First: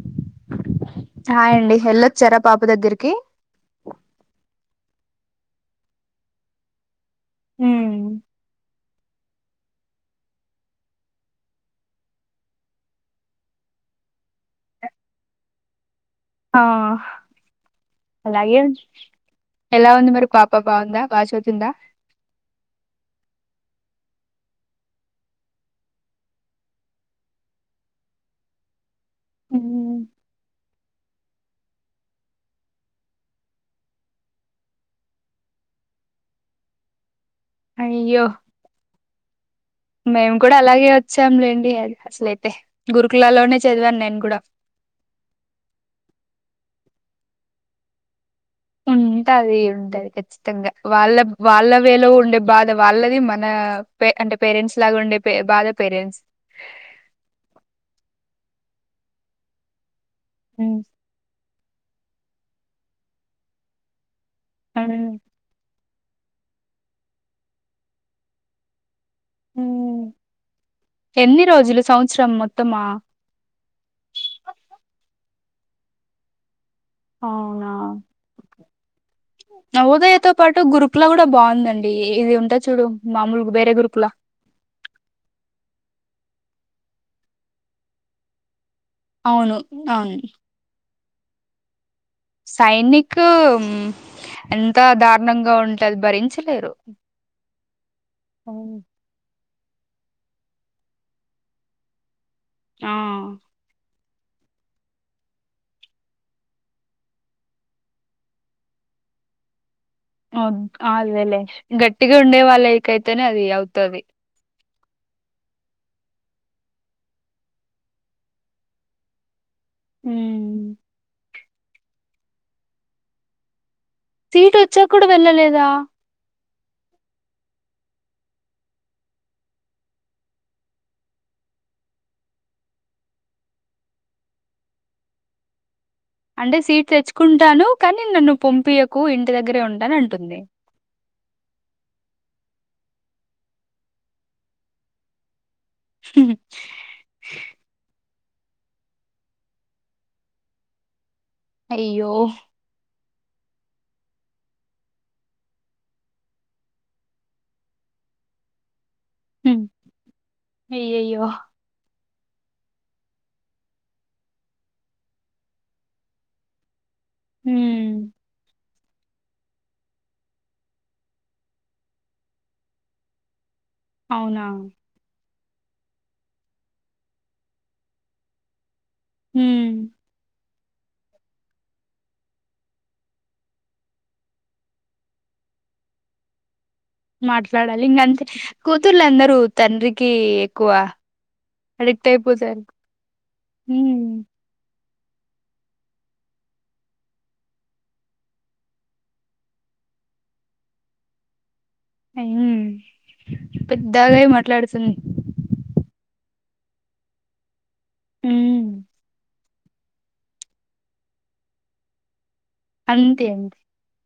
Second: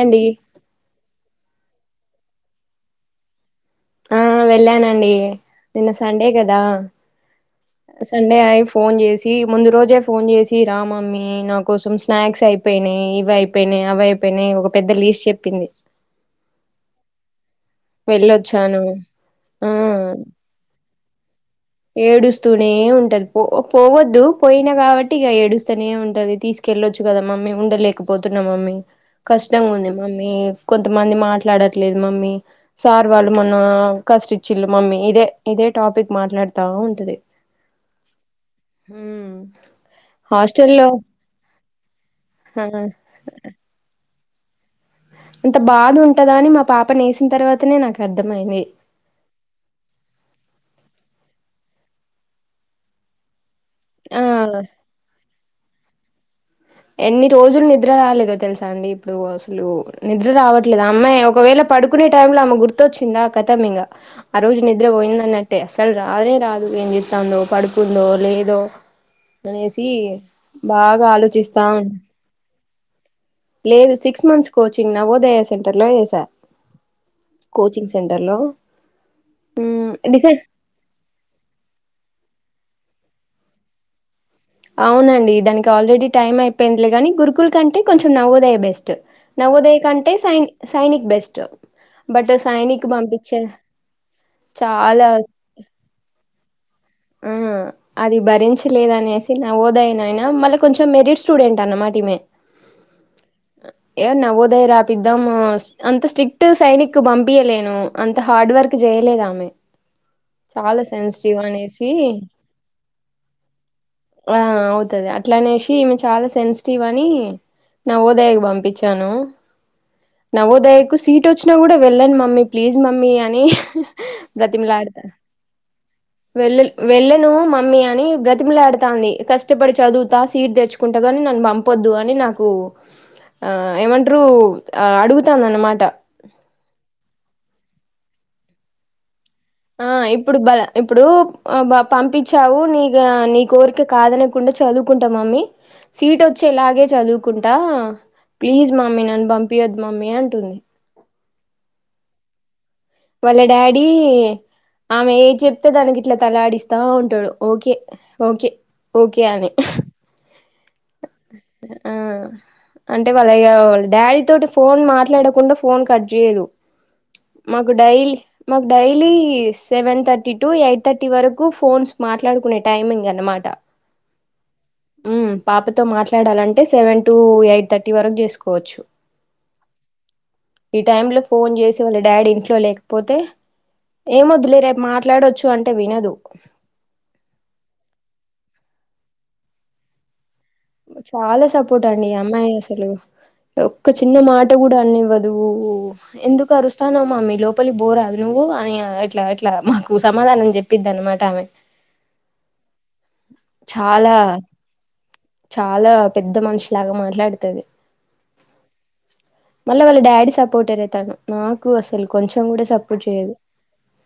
అండి హాయండి వెళ్ళొచ్చారా పాప దగ్గరికి ఆ వెళ్ళానండి నిన్న సండే కదా ఉమ్ సండే అయి ఫోన్ చేసి ముందు రోజే ఫోన్ చేసి రా మమ్మీ నా కోసం స్నాక్స్ అయిపోయినాయి ఇవి అయిపోయినాయి అయ్ పోయినాయి ఒక పెద్ద లీస్ట్ చెప్పింది ఆ అలాగే వెళ్ళొచ్చాను ఆ ఎలా ఉంది మరి పాప బాగుందా బాగ చదువుతుందా ఏడుస్తూనే ఉంటది పో పోవద్దు పోయిన కాబట్టి ఇగ ఏడుస్తనే ఉంటది తీస్ కేళ్ళొచ్చు కదా మమ్మీ ఉండలేకపోతున్నా మమ్మీ కష్టంగా ఉంది ఉమ్ మమ్మీ కొంతమంది మాట్లాడట్లేదు మమ్మీ సార్ వాళ్ళు మొన్న కసిరిచిల్లు మమ్మీ ఇదే ఇదే టాపిక్ మాట్లాడుతా ఉంటది అయ్యో మ్ మేము కూడా అలాగే వచ్చాంలేండి అది అసలైతే ఆ గురుకులాలోనే చదివాను నేను కూడా ఇంత బాధ ఉంటదా అని మా పాప నేసిన తర్వాతనే నాకు అర్థమయింది ఉంటాది ఉంటది కచ్చి ఖచ్చితంగా వాళ్ళ వాళ్ళ వేలో ఉండే బాధ వాళ్ళది మన ఆ అంటే పేరెంట్స్ లాగుండే బాద పేరెంట్స్ ఎన్ని రోజులు నిద్ర రాలేదో తెలుసా అండి ఇప్పుడు అసలు నిద్ర ఉమ్ రావట్లేదు అమ్మాయి ఒకవేళ పడుకునే టైమ్ లో ఆమె గుర్తొచ్చిందా ఆ ఖతం ఇగా ఆ రోజు నిద్ర ఉమ్, పోయిందన్న అంటే అసలు రానే రాదు ఏం చేతాందో పడుకుందో లేదో అనేసి ఉమ్. బాగా ఆలోచిస్ శ్రం మొత్తమా లేదు six months coaching Navodaya centre లో వేసా అవునా కోచింగ్ సెంటర్ లో ఉమ్ డిసైడ్ గురుకుల కూడా బాగుందండి ఇది ఉంటది చూడు మామూలుగా వేరే గురుకులా అవునండి దానికి ఆల్రెడీ టైం అయిపోయిందిలే గాని గురుకుల కంటే కొంచెం నవోదయ బెస్ట్ అవును నవోదయ కంటే అవును సై సైనిక్ బెస్ట్ బట్ సైనిక్ పంపించే ఎంత చాలా దారుణంగా ఉంటది భరించలేరు ఉం అది అవును భరించలేదనేసి నవోదయనైన మల్ల కొంచెం మెరిట్ స్టూడెంట్ అన్నమాటీమే ఆ ఏ నవోదయ రాపిద్దాం అంత స్ట్రిక్ట్ సైనిక్ పంపియలేను అంత హార్డ్ వర్క్ చేయలేదు ఆమె వద్ చాలా సెన్సిటివ్ అదేలే అనేసి గట్టిగా ఉండే వాళ్ళకైతేనే అది అవుతది ఆ అవుతది అట్లనేసి ఈమె చాలా సెన్సిటివ్ అని నవోదయకి పంపించాను ఊ నవోదయకు సీట్ వొచ్చిన కూడా వెళ్ళను మమ్మీ ప్లీజ్ మమ్మీ అని సీట్ వచ్చాక బ్రతిమిలాడుతా కూడా వెళ్ళలేదా వెళ్ళ వెళ్ళను మమ్మీ అని బ్రతిమలాడతాంది కష్టపడి చదువుతా సీట్ తెచ్చు కుంటగానీ నన్ను పంపొద్దు అని నాకు ఏమంటారు అడుగుతాను అన్నమాట అంటే సీట్ తెచ్చుకుంటాను కానీ నన్ను పంపియకు ఇంటి దగ్గరే ఆ ఉంటను ఇప్పుడు అంటుంది బల ఇప్పుడు ప పంపించావు నిగ నీ కోరిక కాదనకుండా చదువుకుంటా మమ్మీ సీట్ వచ్చేలాగే చదువుకుంటా ప్లీజ్ మమ్మీ నన్ను పంపియొద్ మమ్మీ అంటుంది అయ్యో వాళ్ళ డాడీ ఆమె ఏ చెప్తే దానికి ఇట్లా తలాడిస్తా ఉంటాడు ఓకే ఓకే ఓకే అని హ్మ్. అయ్యయ్యో ఊ అంటే వాళ్ళ ఆ డాడీ తోటి ఫోన్ మాట్లాడకుండా ఫోన్ కట్ చేయదు మాకు హ్మ్. డైలీ మ daily seven thirty to eight thirty వరకు ఫోన్స్ మాట్లాడుకునే టైమింగ్ అనమాట అవునా పాపతో మాట్లాడాలంటే సెవెన్ టు ఎయిట్ థర్టీ వరకు చేసుకోవచ్చు ఊ ఈ టైమ్ లో ఫోన్ చేసి వాళ్ళ డాడీ ఇంట్లో లేకపోతే ఏం వద్దులే రేపు మాట్లాడొచ్చు అంటే వినదు మాట్లాడాలి ఇంకా అంతే కూతుర్లు అందరూ తండ్రికి ఎక్కువ చాలా సపోర్ట్ అండి అడిక్ట్ ఈ అమ్మాయి అయిపోతారు అసలు ఒక్క చిన్న హ్మ్ మాట్ ట కూడా అన్నివ్వదు ఎందుకు అరుస్తాన్నావ్ మమ్మీ లోపలి బోరాదు నువ్వు అని ఇట్లా ఇట్లా మాకు సమాధానం చెప్పిది అన్నమాట ఆమె [unintelligible] చాలా పెద్దగా మాట్లాడుతుంది చాలా పెద్ద మనిషి లాగా మాట్లాడుతది ఉ మల్ల వాళ్ళ డాడీ సపోర్టే లే తను నాకు అసలు కొంచెం కూడా సపోర్ట్ అంతే చేయదు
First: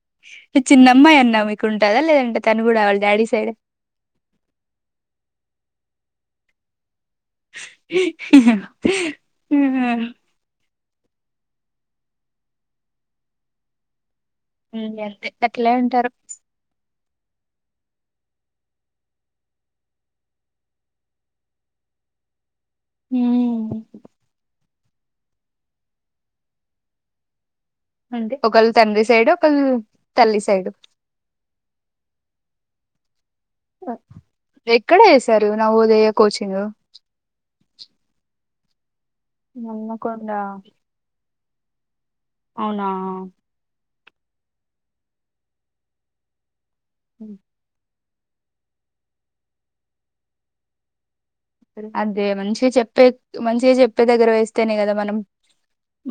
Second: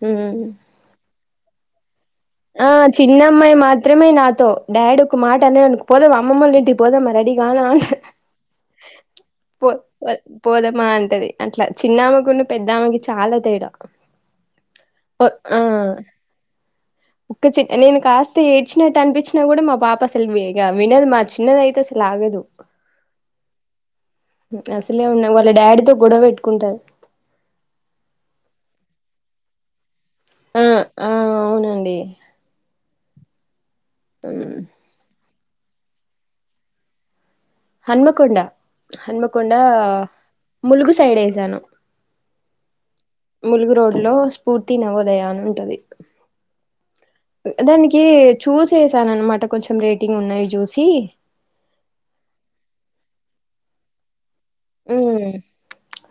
హ్మ్. మీ చిన్నమ్మాయి అన్నా మీకు ఉంటదా లేదంటే తను కూడా వాళ్ళ డాడీ సైడే త్రమే నాతో డాడ్ ఒక మాట అన్నాడనుకో పోదా అమ్మమ్మ వాళ్ళ ఇంటికి పోదామా రెడీ లాలాల్సే పో ఉమ్, పో పోదామా అంటది అట్లా చిన్నావా కన్నా పెద్ద ఆమెకి చాలా తేడా అంతే ఆ అట్లే ఉంటారు ఒక చిన్ నేను కాస్త ఏ డ్చినట్టు అనిపించినా కూడా మా పాప అసలు వేగ వినదు మా చిన్నది అయితే అసలు ఆగదు ఉ అసలే ఉన్నవాళ్ళ డాడీతో గొడవ పెట్టుకుంటది అంతే ఒకళ్ళు తండ్రి సైడు ఒకళ్ళు తల్లి ఆ సైడు ఆ అవునండి [unintelligible] ఎక్కడ వేశారు నవోదయ కోచింగ్ హనుమకొండ హనుమకొండ హన్మకొండ ములుగు సైడ్ వేసాను అవునా ములుగు రోడ్ లో స్ఫూర్తి నవోదయ అని ఉంటది హ్మ్ దానికి చూసేసాను అన్నమాట కొంచెం రేటింగ్ ఉన్నాయి చూసి అంతే మంచిగా చెప్పే మంచిగా చెప్పే దగ్గర వేస్ స్తేనే కదా మనం ఉమ్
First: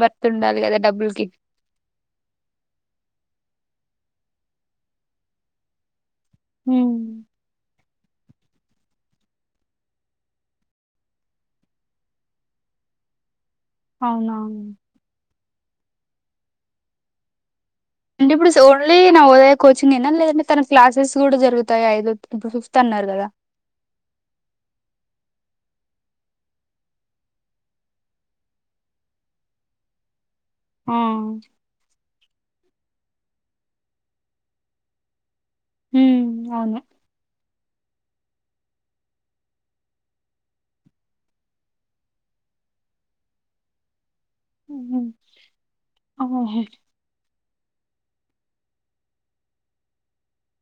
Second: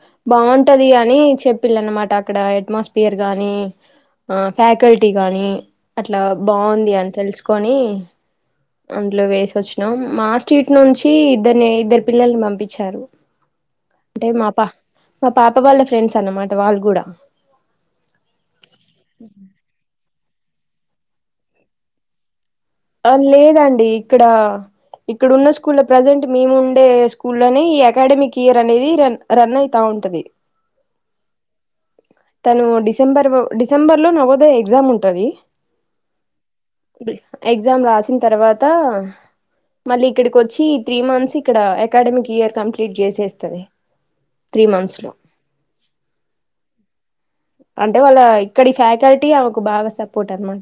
వర్త్ ఉండాలి కదా డబ్బులకి పిల్ల అన్నమాట అక్కడ ఎట్మాస్ఫియర్ గానీ ఆ ఫ్యాకల్టీ గాని అట్లా బాగుంది ఉమ్ అని తెలుసుకొని అందులో వేసి వచ్చినం మా స్ట్రీట్ నుంచి ఇద్దరిని ఇద్దరు పిల్లల్ని పంపించారు అంటే అవునా మా పా మా పాప వాళ్ళ ఫ్రెండ్స్ అన్నమాట వాళ్ళు కూడా అంటే ఇప్పుడు సొ ఓన్లీ నవోదయ కోచింగ్ ఏనా లేదంటే తనకి క్లాసెస్ కూడా జరుగుతాయి ఐదు ఇప్పుడు ఫిఫ్త్ అన్ ఆ లేదండి ఇక్కడ ఇక్కడున్న స్కూల్లో ప్రజెంట్ మేముండే స్కూల్లోనే ఈ అకాడమిక్ ఇయర్ అనేది రన్ రన్ అయితా ఉంటది ఉ తను డిసెంబర్ వో డిసెంబర్ లో నవోదయ ఎగ్జామ్ ఉంటది ఉ అవును డి ఎగ్జామ్ రాసిన తర్వాత మళ్లీ ఇక్కడికి వచ్చి త్రీ మంత్స్ ఇక్కడ అకాడమిక్ ఇయర్ కంప్లీట్ చేసేస్తాది త్రీ మంత్స్ లో అవునుహెయిర్ అంటే వాళ్ళ ఇక్కడ ఫ్యాకల్టీ ఆమెకు బాగా సపోర్ట్ అనమాట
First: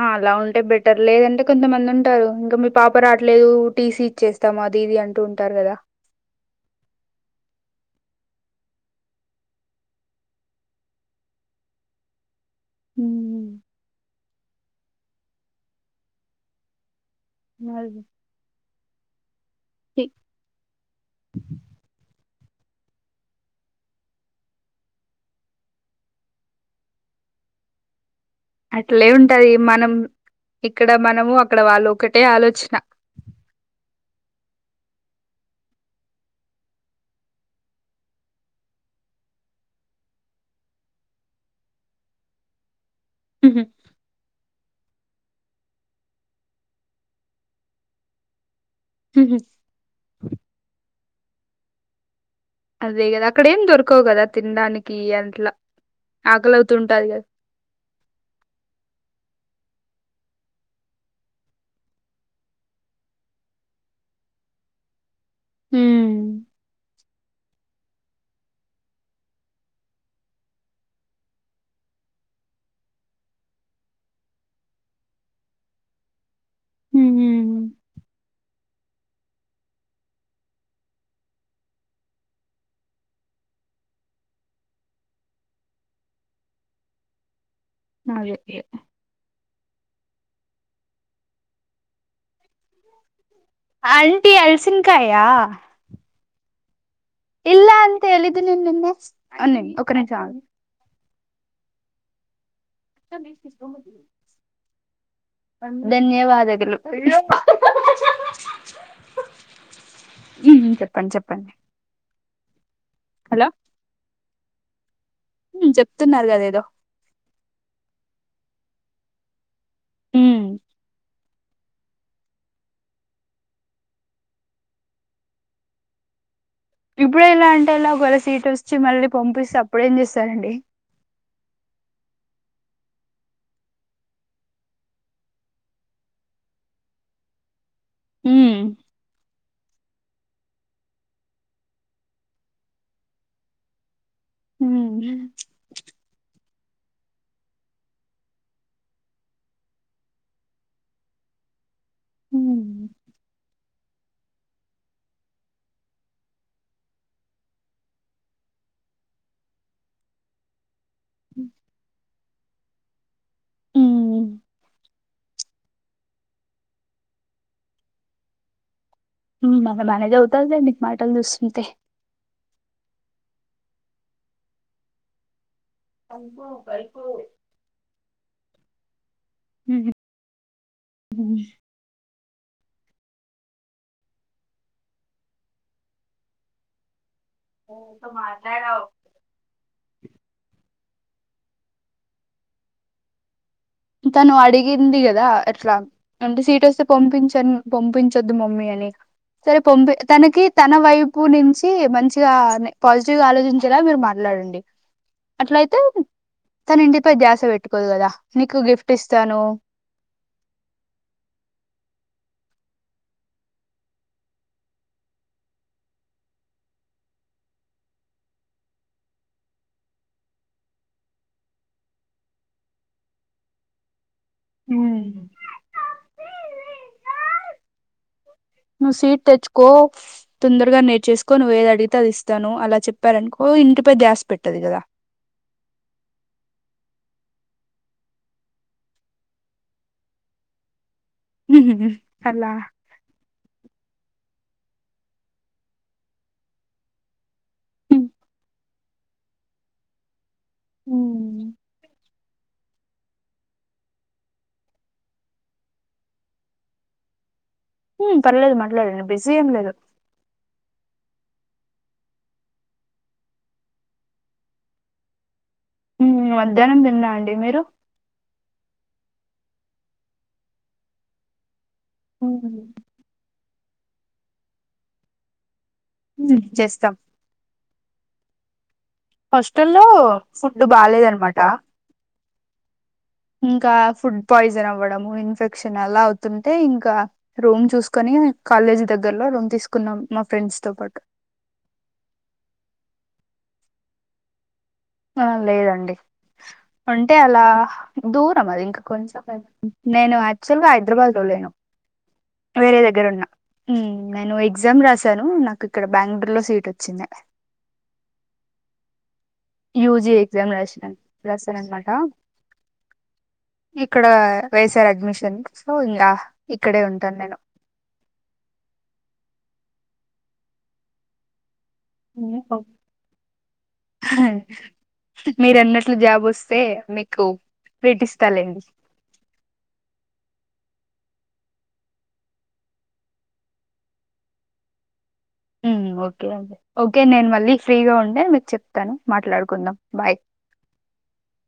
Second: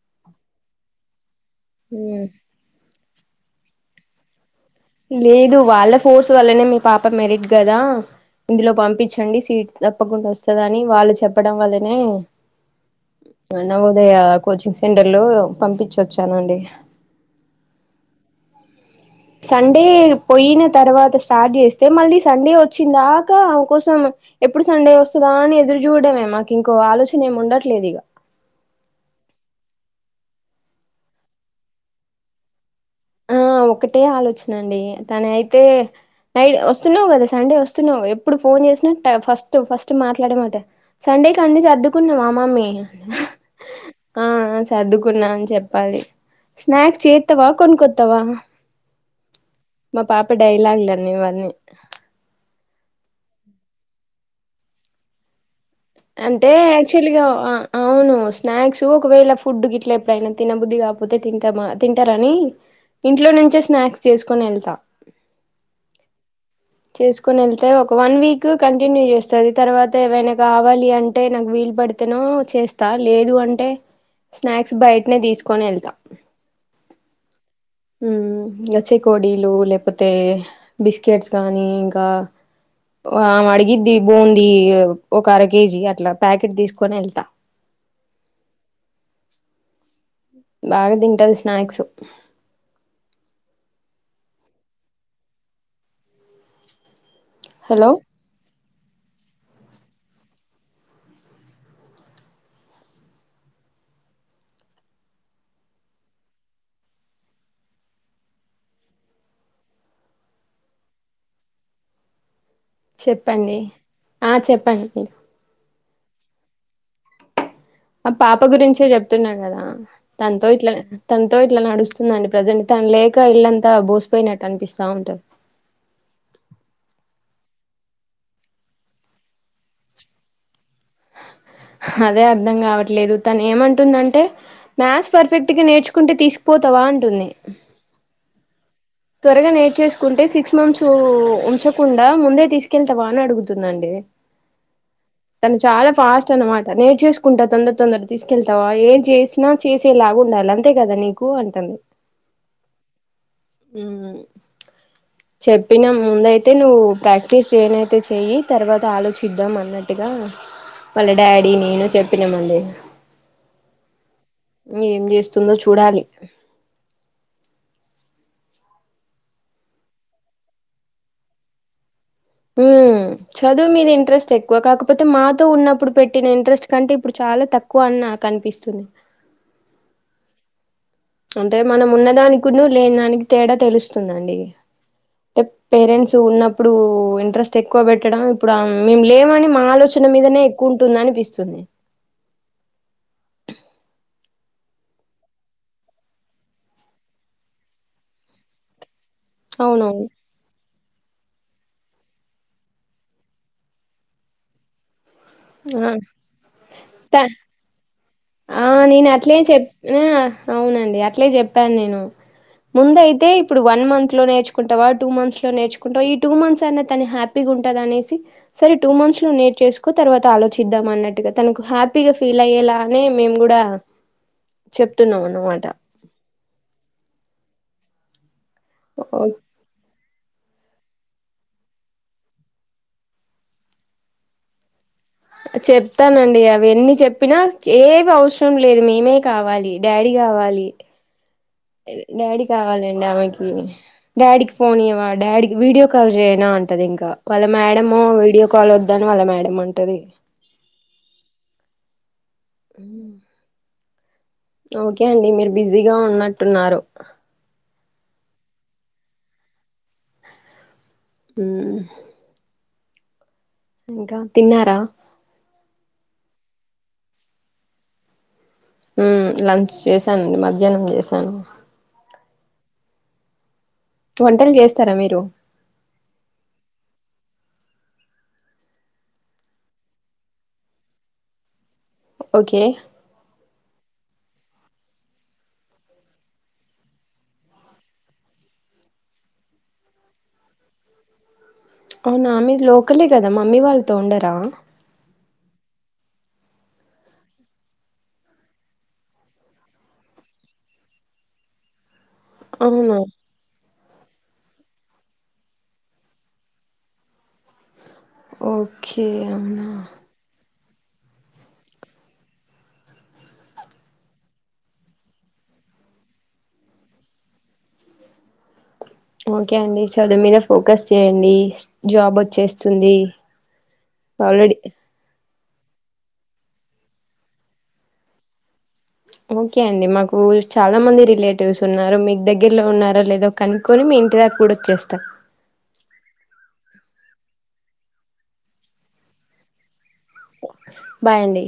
ఆ అలా ఉంటే బెటర్ లేదంటే కొంతమంది ఉంటారు ఇంకా మీ పాప రాట్లేదు టీసీ ఇచ్చేస్ తమది ఇది అంటూ ఉంటారు లేదు కదా వాళ్ళ ఫోర్స్ వల్లనే మీ పాప మెరిట్ కదా ఇందులో పంపించండి సీట్ తప్పకుండా వస్తదని వాళ్ళు చెప్పడం వల్లనే ఉమ్ నవోదయ కోచింగ్ సెంటర్లు పంపించ్చి వచ్చానండి అ [unintelligible] సండే పోయిన తర్వాత స్టార్ట్ చేస్తే మళ్ళీ సండే వచ్చి దాకా ఆమె కోసం ఎప్పుడు సండే వస్తదా అని ఎదురు చూడడమే మాకు ఇంకో ఆలోచన ఏమి ఉండట్లేదు ఇగ అట్లే ఉంటది మనం ఇక్కడ మనము అక్కడ వాళ్ళు ఒకటే ఆలోచన ఆ ఒకటే ఆలోచన అండి తనయి అయితే నై వస్తున్నావు కదా సండే వస్తున్నావుగా ఎప్పుడు ఫోన్ చేసినా ఫస్ట్ ఫస్ట్ మాట్లాడేది మాటే సండేకి అన్నీ సర్దుకున్నవా మమ్మీ ఉహు ఆ సర్దుకున్నా అని చెప్పాలి స్నాక్స్ చేత్తవా కొనుక్కొత్ తవా హుహు మా పాప డైలాగ్లన్నీ ఇవన్నీ అదే కదా అక్కడ ఏం దొరకవు కదా తినడానికి అనట్లా అంటే యాక్చుల్గా ఆ అవును స్నాక్స్ ఒకవేళ ఫుడ్ గిట్లా ఎప్పుడైనా తినబుద్ధి కాకపోతే తింటామా తింటరని ఇంట్లో నుంచే స్నాక్స్ చేసుకొని ఎళ్తా ఉ చేసుకుని వెళ్తే ఒక వన్ వీక్ కంటిన్యూ చేస్తది తర్వాత ఏవైనా కావాలి అంటే నాకు వీలుపడి తనో చేస్తా లేదు అంటే స్నాక్స్ బయటనే తీసుకొని వెళ్తా ఊ ఉమ్ గచ్చెకోడీలు లేకపోతే బిస్కెట్స్ కానీ ఇంకా ఆమె అడిగిద్ది బోంది ఒక అర కేజీ అట్లా ప్యాకెట్ తీసుకొని ఏళ్తా అదె లాగా తింటది స్నాక్స్ అంటీ అలసిన్కాయా ఇల్ హలో అంతేలీదు నేను నిన్నే అన్నిన్ ఒక నిమిషం ఆగండి [unintelligible] ధన్యవాదగులు ఉమ్ చెప్పండి చెప్పండి హలో చెప్పండి ఆ చెప్పండి మీరు చెప్తున్నారు కద ఏదో ఆ పాప గురించే చెప్తున్నా కదా ఉమ్. తన్తో ఇట్లా తనతో ఇట్లా నడుస్తు దండి ప్రజెంట్ తను లేక ఇల్లంతా బోసిపోయినట్టు అనిపిస్తా ఉంటది ఇప్పుడే ఇలా అంటే ఎలా ఒకవేలా సీట్ వచ్చి మళ్ళీ పంపిస్తే అప్పుడేం చేస్తారండి అదే అర్ధం కావట్లేదు తను ఏమంటుందంటే మ్యాథ్స్ పర్ఫెక్ట్గా నేర్చుకుంటే తీసుకుపోతవా అంటుంది ఉ త్వరగా నేర్చేసుకుంటే సిక్స్ మంత్స్ ఉంచకుండా ముందే తీసుకెళ్తావా అని అడుగుతుందండి ఉ చాలా ఫాస్ట్ అనమాట నేర్చేసుకుంటా తొందర తొందర తీసుకెళ్తావా ఏం చేసినా చేసేలాగా ఉండాలి అంతే కదా నీకు అంటంది ఉమ్ చెప్పినాం ముందు అయితే నువ్వు ప్రాక్టీస్ చేయనయితే చెయ్యి తర్వాత ఆలోచిద్దాం అన్న నట్టుగా వాళ్ళ డాడీ నేను చెప్పినామండి ఉమ్. ఏం చేస్తుందో చూడాలి ఉమ్ బాగానే బానే చదువుతాదిలేండి మాటలు చూస్తుంటే ఉమ్ చదువు మీద ఇంట్రెస్ట్ ఎక్కువ కాకపోతే మాతో ఉన్నప్పుడు పెట్టిన ఇంట్రెస్ట్ కంటే ఇప్పుడు చాలా తక్కువ అని నాకు అన్పిస్తుంది ఊహూ అంటే మనం ఉన్న దానికున్ను లేని దానికి తేడా తెలుస్తుందండి టే పేరెంట్స్ ఉన్నప్పుడు ఇంట్రెస్ ట్ ఎక్కువ పెట్టడం ఇప్పుడు ఆం మేము లేమని మా ఆలోచన మీదనే ఎక్కువ ఉంటుందనిపిస్తుంది తను అడిగింది కదా ఎట్లా అంటే సీట్ వస్తే పంపించన్ పంపించద్దు మమ్మీ అని సరే పంపి అవునవును తనకి తన వైపు నుంచి మంచిగా పాజిటివ్ గా ఆలోచించేలా మీరు మాట్లాడండి అట్లయితే తన ఇంటిపై ధ్యాస పెట్టుకోదు కదా ఆ నేను అట్లే చె ఊ అవునండి అట్లే చెప్పాను నేను ముందు అయితే ఇప్పుడు వన్ మంత్ లో నేర్చుకుంటావా టూ మంత్స్ లో నేర్చుకుంటావా ఈ టూ మంత్స్ అన్నా తను హ్యా పీ గుంటదనేసి సరే టూ మంత్స్ లో నేర్చేసుకో తర్వాత ఆలోచిద్దాం అన్నట్టుగా తనకు హ్యాపీగా ఫీల్ అయ్యేలా అనే మేము కూడా హ్మ్. చెప్తున్నాం అన్నమాట నువ్వు సీట్ తెచ్చుకో తొందరగా నేర్చేసుకో నువ్వ ఏది అడిగితే అది ఇస్తాను అలా చెప్పారనుకో ఇంటిపై ధ్యాస పెట్టదు కదా చెప్తానండి అవి ఎన్ని చెప్పినా కేవీ అవసరం లేదు మేమే కావాలి డాడీ కావాలి డాడీ అలా కావాలండి ఆమెకి డాడీకి ఫోన్ చేయవా డాడీకి వీడియో కాల్ చేయనా అంటది ఇంకా వాళ్ళ మేడము వీడియో కాల్ వద్దని వాళ్ళ మేడం అంటది ఊ ఊ ఓకే అండి మీరు బిజీగా ఉన్నట్టున్నారు ఊ పర్లేదు మాట్లాడండి బిసీ ఏం లేదు ఊ ఇంకా తిన్నారా మధ్యానం తిన్నా అండి మీరు ఊ లంచ్ చేశానండి మధ్యానం చేశాను అవును వంటలు చేస్తారా మీరు చేస్తాం హాస్టల్లో ఫుడ్డు బాలేదు అనమాట ఓకే ఇంకా ఫుడ్ పాయిజన్ అవ్వడము ఇన్ఫెక్షన్ అలా అవుతుంటే ఇంకా రూమ్ చూసుకొని కాలేజీ దగ్గరలో రూమ్ తీసుకున్నాం మా ఫ్రెండ్స్ తో పాటు అవునా మీది లోకలే కదా మమ్మీ వాళ్ళతో ఉండరా ఆ లేదండి అంటే అలా దూరం అది ఇంకా కొంచెం నేను యాక్చువల్ గా హైదరాబాద్ లో లేను వేరే అవునా దగ్గర ఉన్నా మ్ నేను ఎగ్జామ్ రాశాను నాకు ఇక్కడ బ్యాంగ్లుర్ లో సీట్ వచ్చింది ఓకే అన్నా యూజీ ఎక్జామ్ రసా రసా అన్నమాటా ఇక్కడ వైఎస్ఆర్ అడ్మిషన్ సో ఇంకా ఇక్కడే ఉంటాను నేను ఓకే అండి చదువు మీద ఫోకస్ చేయండి జాబ్ ఉమ్, వచ్చేస్తుంది ఆల్రెడీ మీరు అన్నట్లు జాబ్ వస్తే మీకు ట్రీట్ ఇస్తలేండి ఓకే అండి మాకు చాలా మంది రిలేటివ్స్ ఉన్నారు మీకు దగ్గరలో ఉన్నారా లేదా కనుక్కొని మీ ఇంటి దాకా గూడా వచ్చేస్తా ఓకే అండి ఓకే నేను మళ్ళీ ఫ్రీగా ఉంటే మీకు చెప్తాను మాట్లాడుకుందాం బాయ్ బాయ్ అండి